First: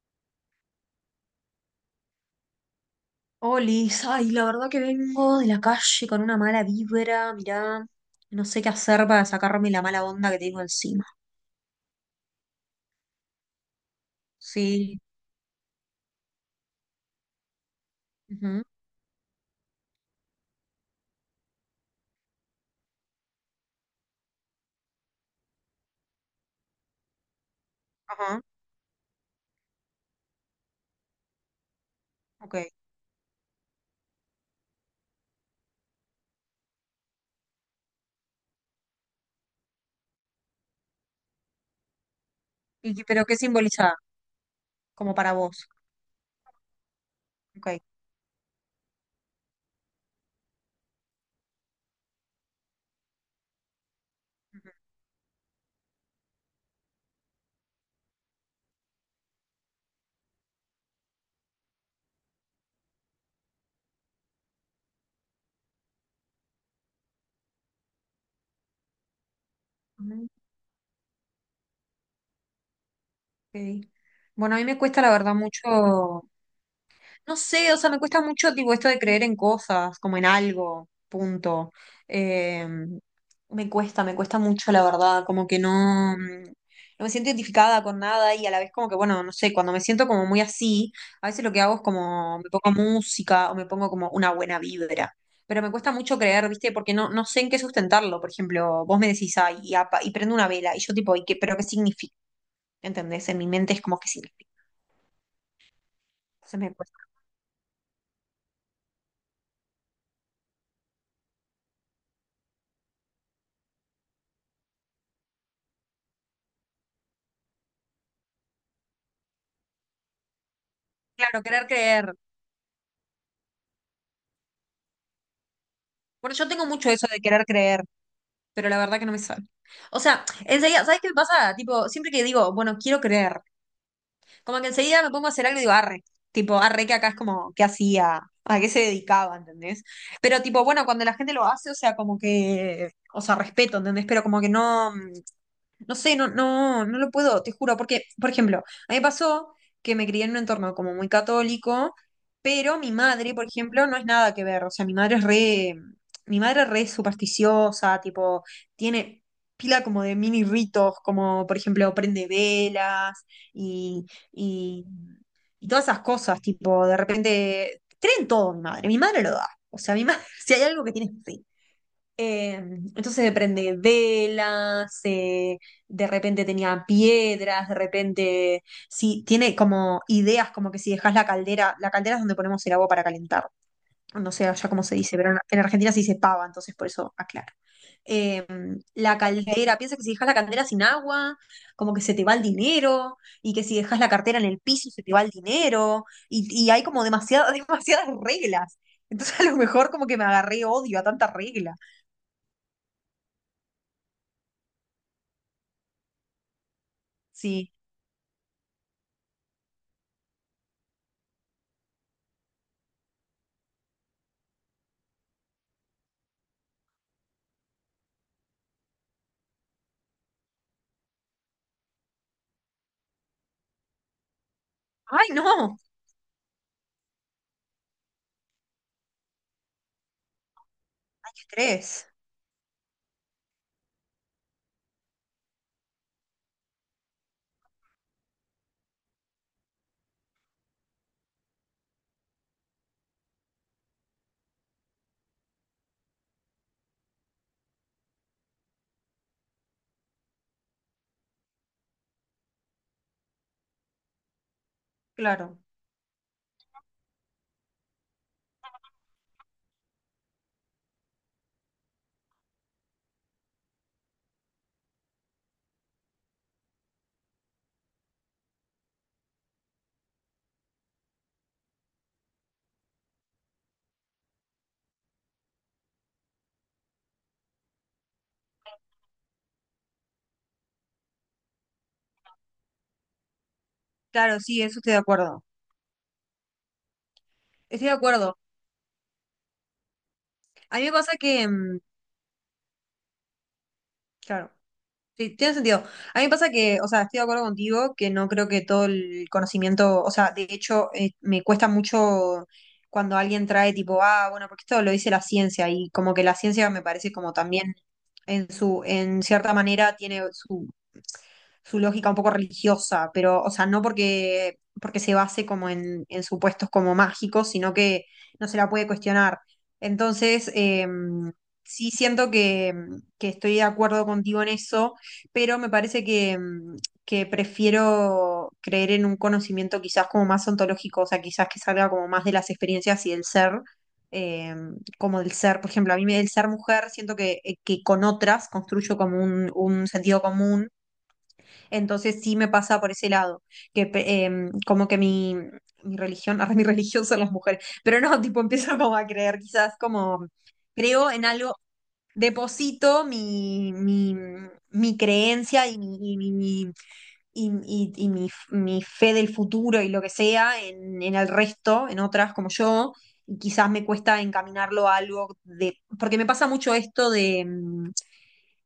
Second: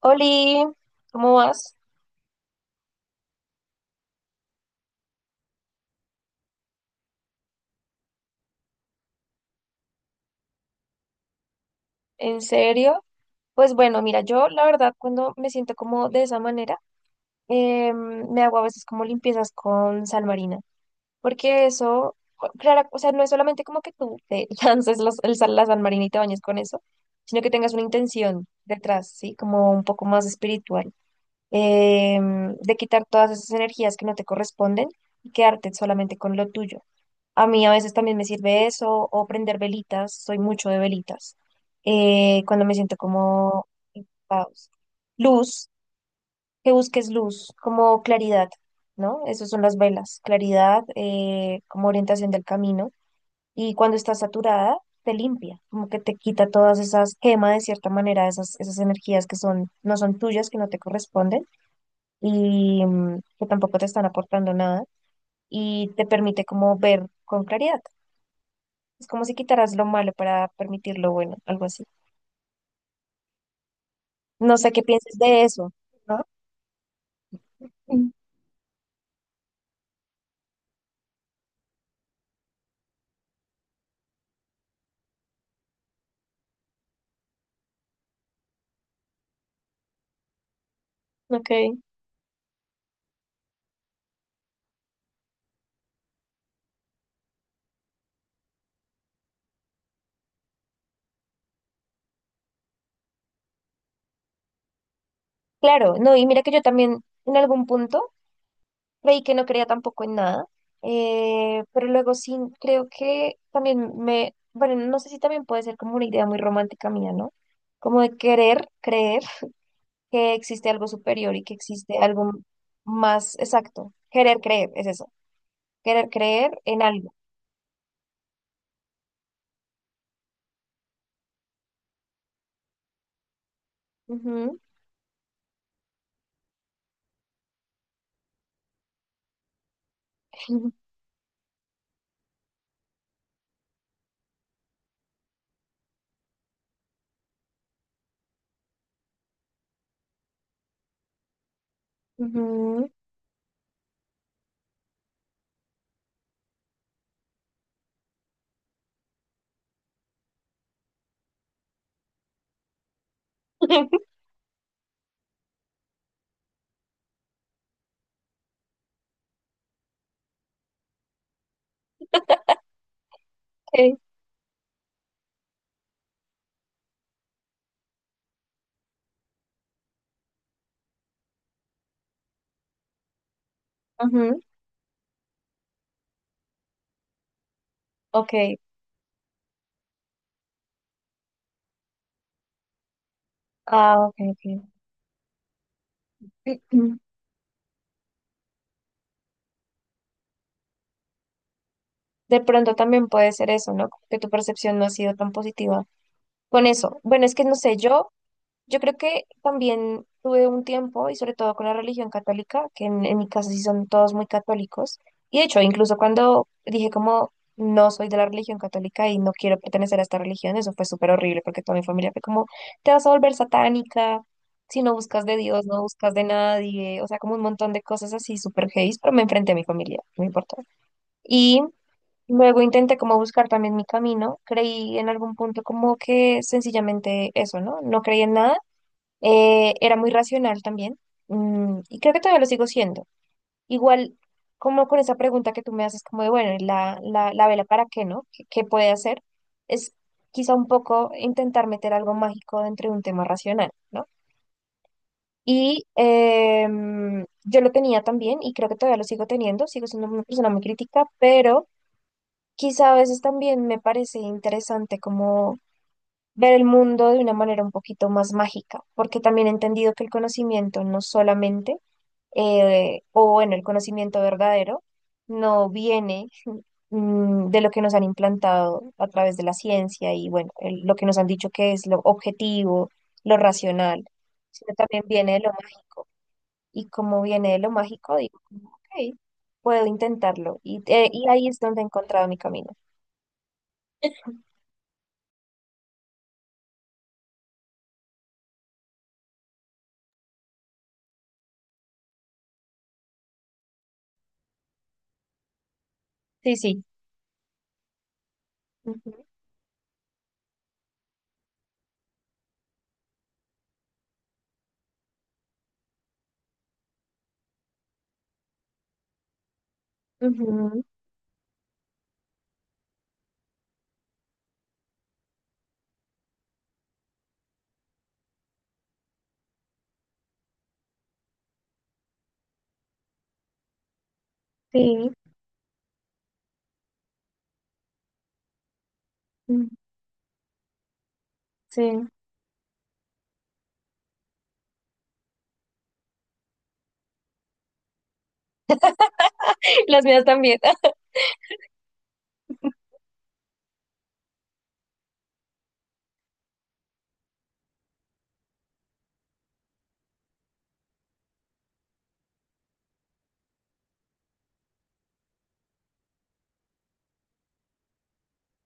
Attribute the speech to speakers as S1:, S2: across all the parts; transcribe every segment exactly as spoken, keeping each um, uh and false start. S1: Oli, ¿cómo vas?
S2: Olis, ay, la verdad que vengo de la calle con una mala vibra, mirá, no sé qué hacer para sacarme la mala onda que tengo encima.
S1: ¿En serio? Pues bueno, mira, yo la verdad
S2: Sí,
S1: cuando me siento como de esa manera, eh, me hago a
S2: ujú,
S1: veces como limpiezas con sal marina, porque eso, claro, o sea, no es solamente como que tú te lances los- el sal- la sal marina y te bañes con eso, sino que tengas una
S2: ajá,
S1: intención detrás, ¿sí? Como un poco más espiritual, eh,
S2: ok.
S1: de quitar todas esas energías que no te corresponden y quedarte solamente con lo tuyo. A mí a veces también me sirve eso o prender velitas, soy mucho de velitas. Eh, cuando me
S2: ¿Y
S1: siento
S2: qué- pero qué
S1: como
S2: simboliza?
S1: en caos.
S2: Como para
S1: Luz,
S2: vos.
S1: que busques luz,
S2: Ok,
S1: como claridad, ¿no? Esas son las velas, claridad, eh, como orientación del camino. Y cuando estás
S2: ujú,
S1: saturada, te limpia, como que te quita todas esas, quema de cierta manera esas, esas energías que son, no son tuyas, que no te corresponden y mm, que tampoco te están aportando nada y te permite como ver con claridad. Es como si quitaras lo malo
S2: ujú,
S1: para permitir lo bueno, algo así.
S2: ok. Bueno,
S1: No
S2: a mí
S1: sé
S2: me
S1: qué
S2: cuesta la
S1: pienses
S2: verdad
S1: de eso, ¿no?
S2: mucho. No sé, o sea, me
S1: Mm.
S2: cuesta mucho tipo esto de creer en cosas, como en algo, punto. Eh, Me cuesta, me cuesta mucho, la verdad, como que no, mm, no me siento identificada con nada y a la vez como que, bueno, no sé, cuando me siento como muy así, a veces
S1: Ok.
S2: lo que hago es como me pongo música o me pongo como una buena vibra. Pero me cuesta mucho creer, ¿viste? Porque no, no sé en qué sustentarlo. Por ejemplo, vos me decís, ay, y, apa- y prendo una vela, y yo tipo, ¿y qué, pero qué significa? ¿Entendés? En mi mente es como que significa.
S1: Claro, no, y mira que
S2: Entonces
S1: yo
S2: me cuesta.
S1: también en algún punto creí que no creía tampoco en nada, eh, pero luego sí creo que también me, bueno, no sé si también puede ser como una idea muy romántica mía, ¿no? Como de querer creer que existe algo superior
S2: Claro,
S1: y que
S2: querer
S1: existe
S2: creer.
S1: algo más exacto. Querer creer, es eso, querer
S2: Bueno, yo
S1: creer
S2: tengo
S1: en
S2: mucho eso
S1: algo.
S2: de querer creer, pero la verdad que no me sale. O sea, enseguida, ¿sabes qué me pasa? Tipo, siempre que digo, bueno, quiero creer,
S1: Ujú.
S2: como que enseguida me pongo a hacer algo y digo, arre. Tipo, arre, que acá es como, ¿qué hacía? ¿A qué se dedicaba? ¿Entendés? Pero tipo, bueno, cuando la gente lo hace, o sea, como que, o sea, respeto, ¿entendés? Pero como que no. No sé, no, no, no lo puedo, te juro, porque, por ejemplo, a mí me pasó que me crié en un entorno como muy católico, pero
S1: Ujú.
S2: mi madre, por ejemplo, no es nada que ver, o sea, mi madre es re, mi madre es re supersticiosa, tipo, tiene pila como de mini ritos, como, por ejemplo, prende velas y, y, y todas esas cosas, tipo, de repente, cree en todo mi madre, mi madre lo da, o sea, mi madre, si hay algo que tiene, fe. Eh, entonces se prende
S1: Ok.
S2: velas, eh, de repente tenía piedras, de repente sí, tiene como ideas como que si dejas la caldera, la caldera es donde ponemos el agua para calentar, no
S1: Ujú.
S2: sé allá cómo se dice, pero en, en Argentina se dice pava, entonces por eso aclaro.
S1: Ok,
S2: Eh, la caldera, piensa que si dejas la caldera sin agua, como que se te va el dinero, y que si dejas
S1: ah,
S2: la
S1: ok,
S2: cartera
S1: ok.
S2: en el piso se te va el dinero, y, y hay como demasiadas, demasiadas reglas. Entonces a lo mejor como que me agarré odio a tanta regla.
S1: De pronto también puede ser eso, ¿no? Como que tu percepción no ha sido tan positiva con eso. Bueno, es que no
S2: Sí.
S1: sé, yo yo creo que también tuve un tiempo, y sobre todo con la religión católica, que en, en mi casa sí son todos muy católicos. Y de hecho, incluso cuando dije como no soy de la religión católica y no quiero pertenecer a esta religión, eso fue súper horrible porque toda mi familia fue como, te vas a volver satánica, si no buscas
S2: Ay,
S1: de Dios,
S2: no,
S1: no buscas de nadie, o sea, como un montón de cosas así súper heavy, pero me enfrenté a mi familia, no importó.
S2: ay,
S1: Y
S2: estrés.
S1: luego intenté como buscar también mi camino, creí en algún punto como que sencillamente eso, ¿no? No creí en nada, eh, era muy racional también, mm, y creo que todavía lo sigo siendo. Igual, como con esa pregunta que tú me haces, como de, bueno, ¿y la, la, la vela para qué, ¿no? ¿Qué, qué puede hacer? Es quizá un poco intentar meter algo mágico dentro de un tema racional, ¿no?
S2: Claro,
S1: Y em, yo lo tenía también, y creo que todavía lo sigo teniendo, sigo siendo una persona muy crítica, pero quizá a veces también me parece interesante como ver el mundo de una manera un poquito más mágica, porque también he entendido que el conocimiento no solamente, eh, o bueno, el conocimiento verdadero, no viene, mm, de lo que nos han implantado a través de la ciencia y bueno, el- lo que nos han dicho que es lo objetivo, lo racional,
S2: claro, sí,
S1: sino
S2: eso estoy de
S1: también viene de
S2: acuerdo.
S1: lo mágico. Y como viene de lo
S2: Estoy de
S1: mágico,
S2: acuerdo.
S1: digo, como, ok, puedo intentarlo.
S2: A
S1: Y,
S2: mí me
S1: eh,
S2: pasa
S1: y
S2: que,
S1: ahí es
S2: mm,
S1: donde he encontrado mi camino.
S2: claro, sí, tiene sentido. A mí me pasa que, o sea, estoy de acuerdo contigo, que no creo que todo el conocimiento, o sea, de hecho, eh, me cuesta mucho cuando alguien trae tipo, ah, bueno, porque esto lo dice la ciencia y como que la
S1: Sí,
S2: ciencia me
S1: sí.
S2: parece como también en su, en
S1: Ujú,
S2: cierta manera tiene su su lógica un poco religiosa, pero, o sea, no porque, porque se base como en, en supuestos como mágicos, sino que no se la puede cuestionar. Entonces,
S1: ujú,
S2: eh, sí siento que, que estoy de acuerdo contigo en eso, pero me parece que, mm, que prefiero creer en un conocimiento quizás como más ontológico, o sea, quizás que salga como más de las experiencias y del ser, eh,
S1: sí.
S2: como del ser, por ejemplo, a mí me- del ser mujer siento que, eh, que con otras construyo como un,
S1: Mm.
S2: un sentido común,
S1: Sí.
S2: entonces sí me pasa por ese lado, que pe- em, como que mi, mi religión, ahora mi religión son las mujeres, pero no, tipo empiezo como a creer quizás
S1: Las mías
S2: como,
S1: también.
S2: creo en algo, deposito mi, mi, mi creencia y mi, y mi- mi- y, y- y mi, mi fe del futuro y lo que sea en, en el resto, en otras como yo, y quizás me cuesta encaminarlo a algo de, porque me pasa mucho esto de, mm,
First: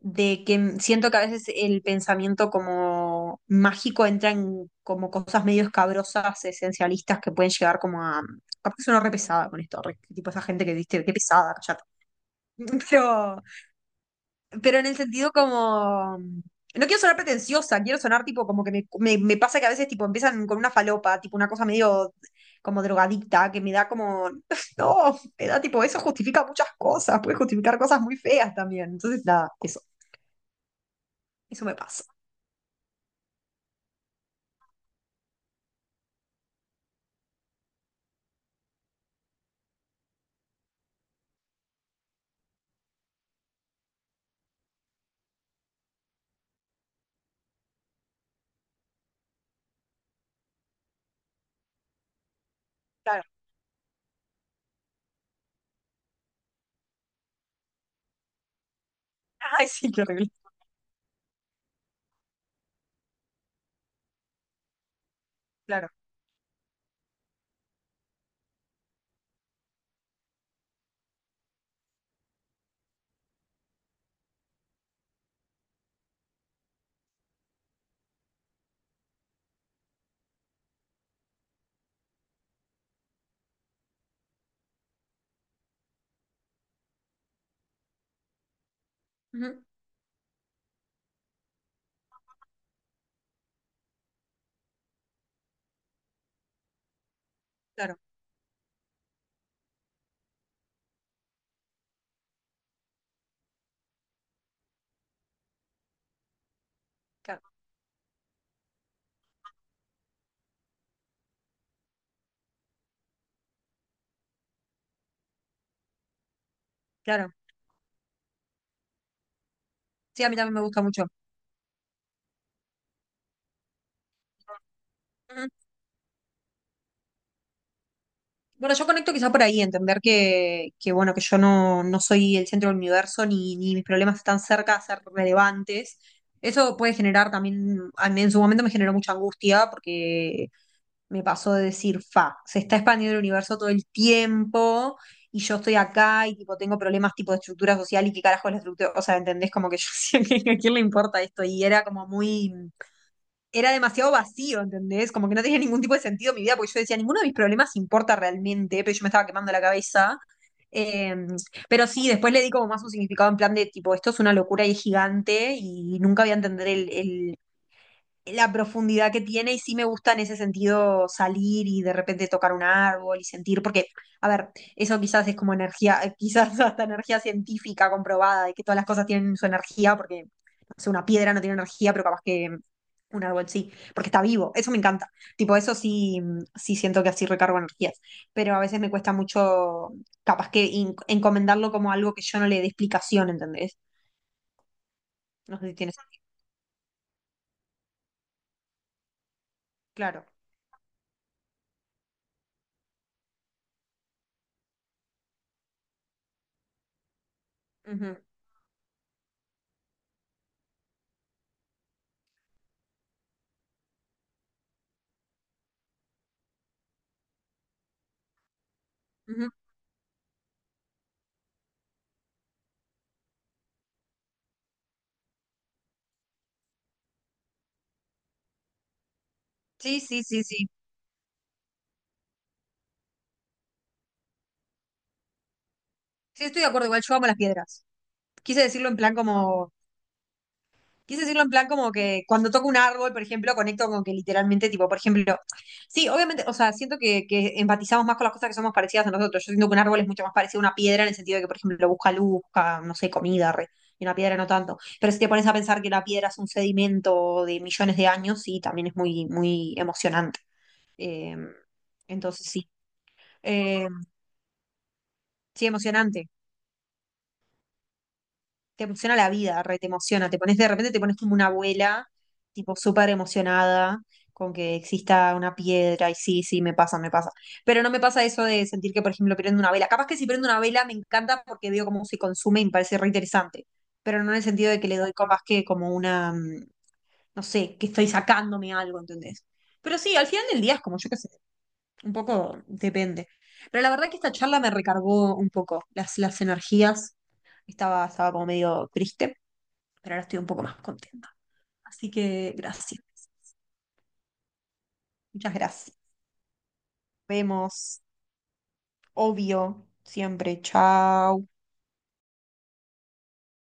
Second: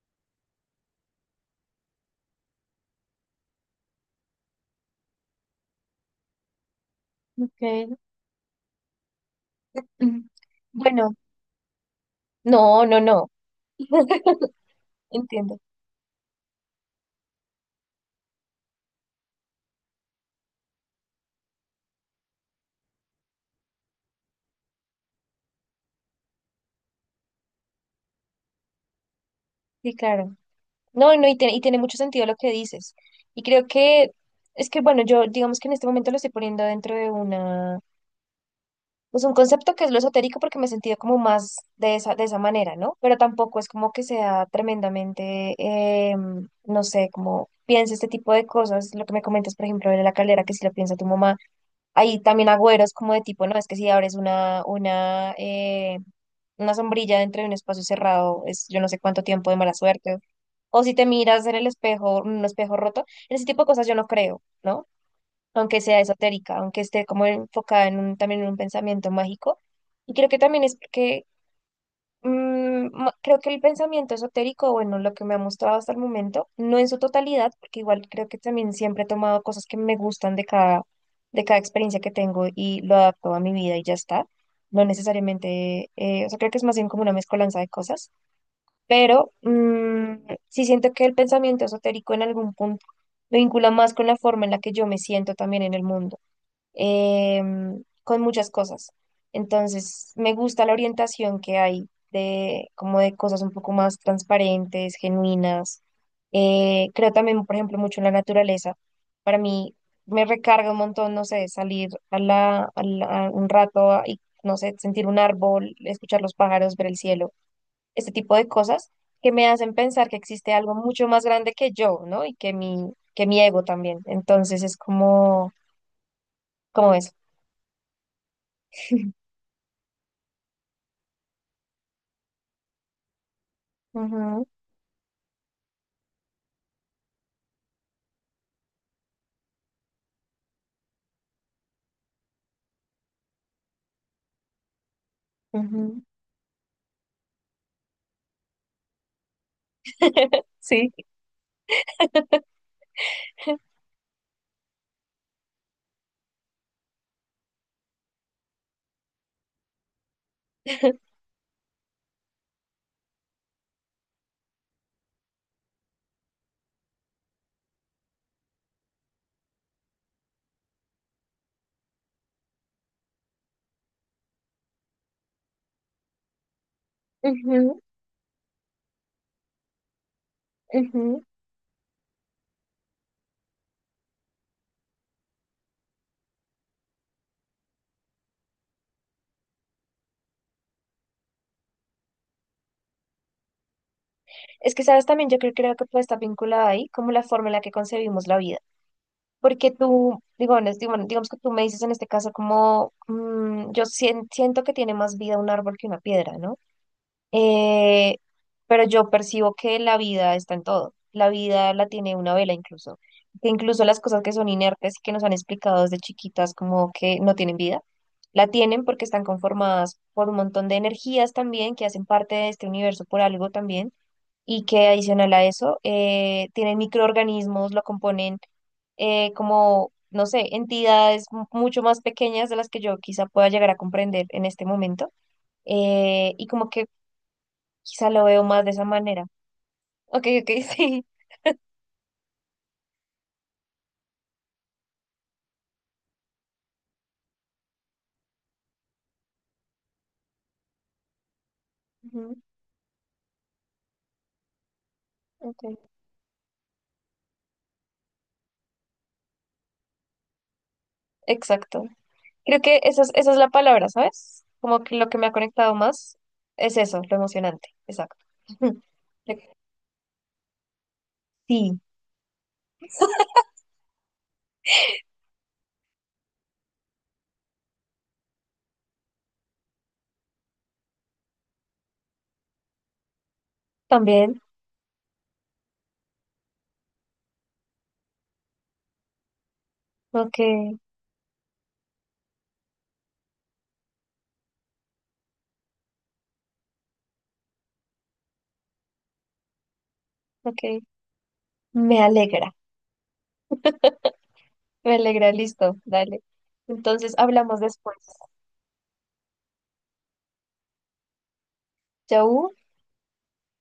S2: de que m- siento que a veces el pensamiento como mágico entra en como cosas medio escabrosas, esencialistas que pueden llegar
S1: Okay.
S2: como a, capaz que sueno re pesada con esto, re-
S1: Mm.
S2: tipo esa gente que viste, qué
S1: Bueno,
S2: pesada, cállate.
S1: no, no, no,
S2: Pero pero en el sentido
S1: entiendo.
S2: como... No quiero sonar pretenciosa, quiero sonar tipo como que me, me- me pasa que a veces tipo empiezan con una falopa, tipo una cosa medio como drogadicta, que me da como... No, me da tipo, eso justifica muchas cosas, puede justificar cosas muy feas también. Entonces, nada, eso,
S1: Sí, claro. No, no, y, tiene- y
S2: eso me
S1: tiene mucho
S2: pasa.
S1: sentido lo que dices. Y creo que es que, bueno, yo digamos que en este momento lo estoy poniendo dentro de una, pues un concepto que es lo esotérico porque me he sentido como más de esa, de esa manera, ¿no? Pero tampoco es como que sea tremendamente, em, no sé, como piensa este tipo de cosas. Lo que me comentas, por ejemplo, de la calera, que si lo piensa tu mamá. Hay también agüeros como de
S2: Claro.
S1: tipo, no, es que si abres una, una, eh, una sombrilla dentro de un espacio cerrado, es yo no sé cuánto tiempo de
S2: Ay,
S1: mala
S2: sí, qué
S1: suerte.
S2: horrible.
S1: O si te miras en el espejo, un espejo roto, en ese tipo de cosas yo no creo, ¿no? Aunque
S2: Claro.
S1: sea esotérica, aunque esté como enfocada en un, también en un pensamiento mágico. Y creo que también es porque Mm, ma- creo que el pensamiento esotérico, bueno, lo que me ha mostrado hasta el momento, no en su totalidad, porque igual creo que también siempre he tomado cosas que me gustan de cada, de cada experiencia que tengo y lo adapto a mi vida y ya está. No necesariamente, eh, o sea, creo que es más bien como una mezcolanza de cosas, pero
S2: Ujú,
S1: mm, sí siento que el pensamiento esotérico en algún punto me vincula más con la forma en la que yo me siento también en el mundo, em,
S2: claro,
S1: con muchas cosas. Entonces, me gusta la orientación que hay de como de cosas un poco más transparentes, genuinas. Eh, creo también,
S2: claro,
S1: por ejemplo, mucho en la naturaleza. Para mí me recarga un montón, no sé, salir a la, a la- a un rato a- y, no sé, sentir un árbol, escuchar los pájaros, ver el cielo,
S2: claro.
S1: este tipo de cosas que me hacen pensar que
S2: Sí, a mí
S1: existe
S2: también me
S1: algo
S2: gusta mucho.
S1: mucho más grande que yo, ¿no? Y que mi, que mi ego también. Entonces es
S2: Ujú.
S1: como, como eso.
S2: Bueno, yo conecto quizá por ahí, entender que, que bueno, que yo no, no soy el centro del universo, ni, ni mis problemas están cerca de ser relevantes. Eso puede generar también, a mí en su momento me generó mucha angustia, porque me pasó de decir, fa, se está expandiendo el universo todo el tiempo, y yo estoy
S1: Ujú.
S2: acá, y tipo tengo problemas tipo de estructura social, y qué carajo es la estructura, o sea, ¿entendés? Como que yo decía, ¿a quién le
S1: Sí.
S2: importa esto? Y era como muy, era demasiado vacío, ¿entendés? Como que no tenía ningún tipo de sentido mi vida, porque yo decía, ninguno de mis problemas importa realmente, pero yo me estaba quemando la cabeza. Eh, pero sí, después le di como más un significado en plan de tipo, esto es una locura y es gigante y nunca voy a entender el, el la profundidad que tiene y sí me gusta en ese sentido salir y de repente tocar un árbol y sentir, porque, a ver, eso quizás es como energía, eh, quizás hasta energía
S1: Ujú,
S2: científica comprobada, de que todas las cosas tienen su energía, porque no sé, una
S1: ujú.
S2: piedra no tiene energía, pero capaz que un árbol sí, porque está vivo, eso me encanta. Tipo, eso sí, mm, sí siento que así recargo energías, pero a veces me cuesta mucho, capaz que in- encomendarlo como algo que yo no le dé explicación, ¿entendés?
S1: Es que, sabes, también yo creo,
S2: No sé
S1: creo
S2: si
S1: que
S2: tienes...
S1: puede estar vinculada ahí como la forma en la que concebimos la vida. Porque tú,
S2: Claro.
S1: digo, en este- bueno, digamos que tú me dices en este caso como, mm, yo sien- siento que tiene más vida un árbol que una piedra, ¿no?
S2: Ujú,
S1: Eh, pero yo percibo que la vida está en todo. La vida la tiene una vela incluso. Que incluso las cosas que son inertes y que nos han explicado desde chiquitas como que no tienen vida, la tienen porque están
S2: ujú.
S1: conformadas por un montón de energías también que hacen parte de este universo por algo también, y que adicional a eso, eh, tienen microorganismos, lo componen, eh, como,
S2: Sí, sí,
S1: no
S2: sí,
S1: sé,
S2: sí.
S1: entidades mu- mucho más pequeñas de las que yo quizá pueda llegar a comprender en este momento, eh,
S2: Sí,
S1: y
S2: estoy de
S1: como que
S2: acuerdo, igual yo amo las piedras.
S1: quizá lo veo
S2: Quise
S1: más de esa
S2: decirlo en plan
S1: manera.
S2: como,
S1: Ok, ok, sí.
S2: quise decirlo en plan como que cuando toco un árbol, por ejemplo, conecto con que literalmente, tipo, por ejemplo, sí, obviamente, o sea, siento que, que empatizamos más con las cosas que somos parecidas a nosotros. Yo siento que un árbol es mucho más parecido a una piedra en el sentido de que, por ejemplo, busca
S1: Ujú,
S2: luz, busca, no sé, comida, re, y una piedra no tanto. Pero si te pones a
S1: ok.
S2: pensar que la piedra es un sedimento de millones de años, sí, también es muy, muy emocionante. Eh,
S1: Exacto.
S2: entonces,
S1: Creo
S2: sí.
S1: que esa es, esa es la
S2: Eh,
S1: palabra, ¿sabes? Como que lo que me ha
S2: sí,
S1: conectado más
S2: emocionante.
S1: es eso, lo emocionante. Exacto.
S2: Te emociona la vida, re, te emociona, te pones de repente, te pones como una
S1: Sí,
S2: abuela, tipo súper emocionada con que exista una piedra y sí, sí, me pasa, me pasa. Pero no me pasa eso de sentir que, por ejemplo, prendo una vela. Capaz que si prendo una vela me encanta porque veo cómo se consume y me parece re interesante, pero no en
S1: también.
S2: el sentido de que le doy capaz que como una, mm, no sé, que estoy sacándome algo, ¿entendés? Pero sí, al
S1: Ok,
S2: final del día es como, yo qué sé, un poco depende. Pero la verdad que esta charla me recargó un poco las, las energías. Estaba, estaba como medio triste pero ahora estoy un poco más
S1: ok.
S2: contenta.
S1: Me
S2: Así que
S1: alegra,
S2: gracias.
S1: me alegra,
S2: Muchas
S1: listo,
S2: gracias.
S1: dale. Entonces hablamos después.
S2: Vemos, obvio, siempre. Chao.
S1: Chau.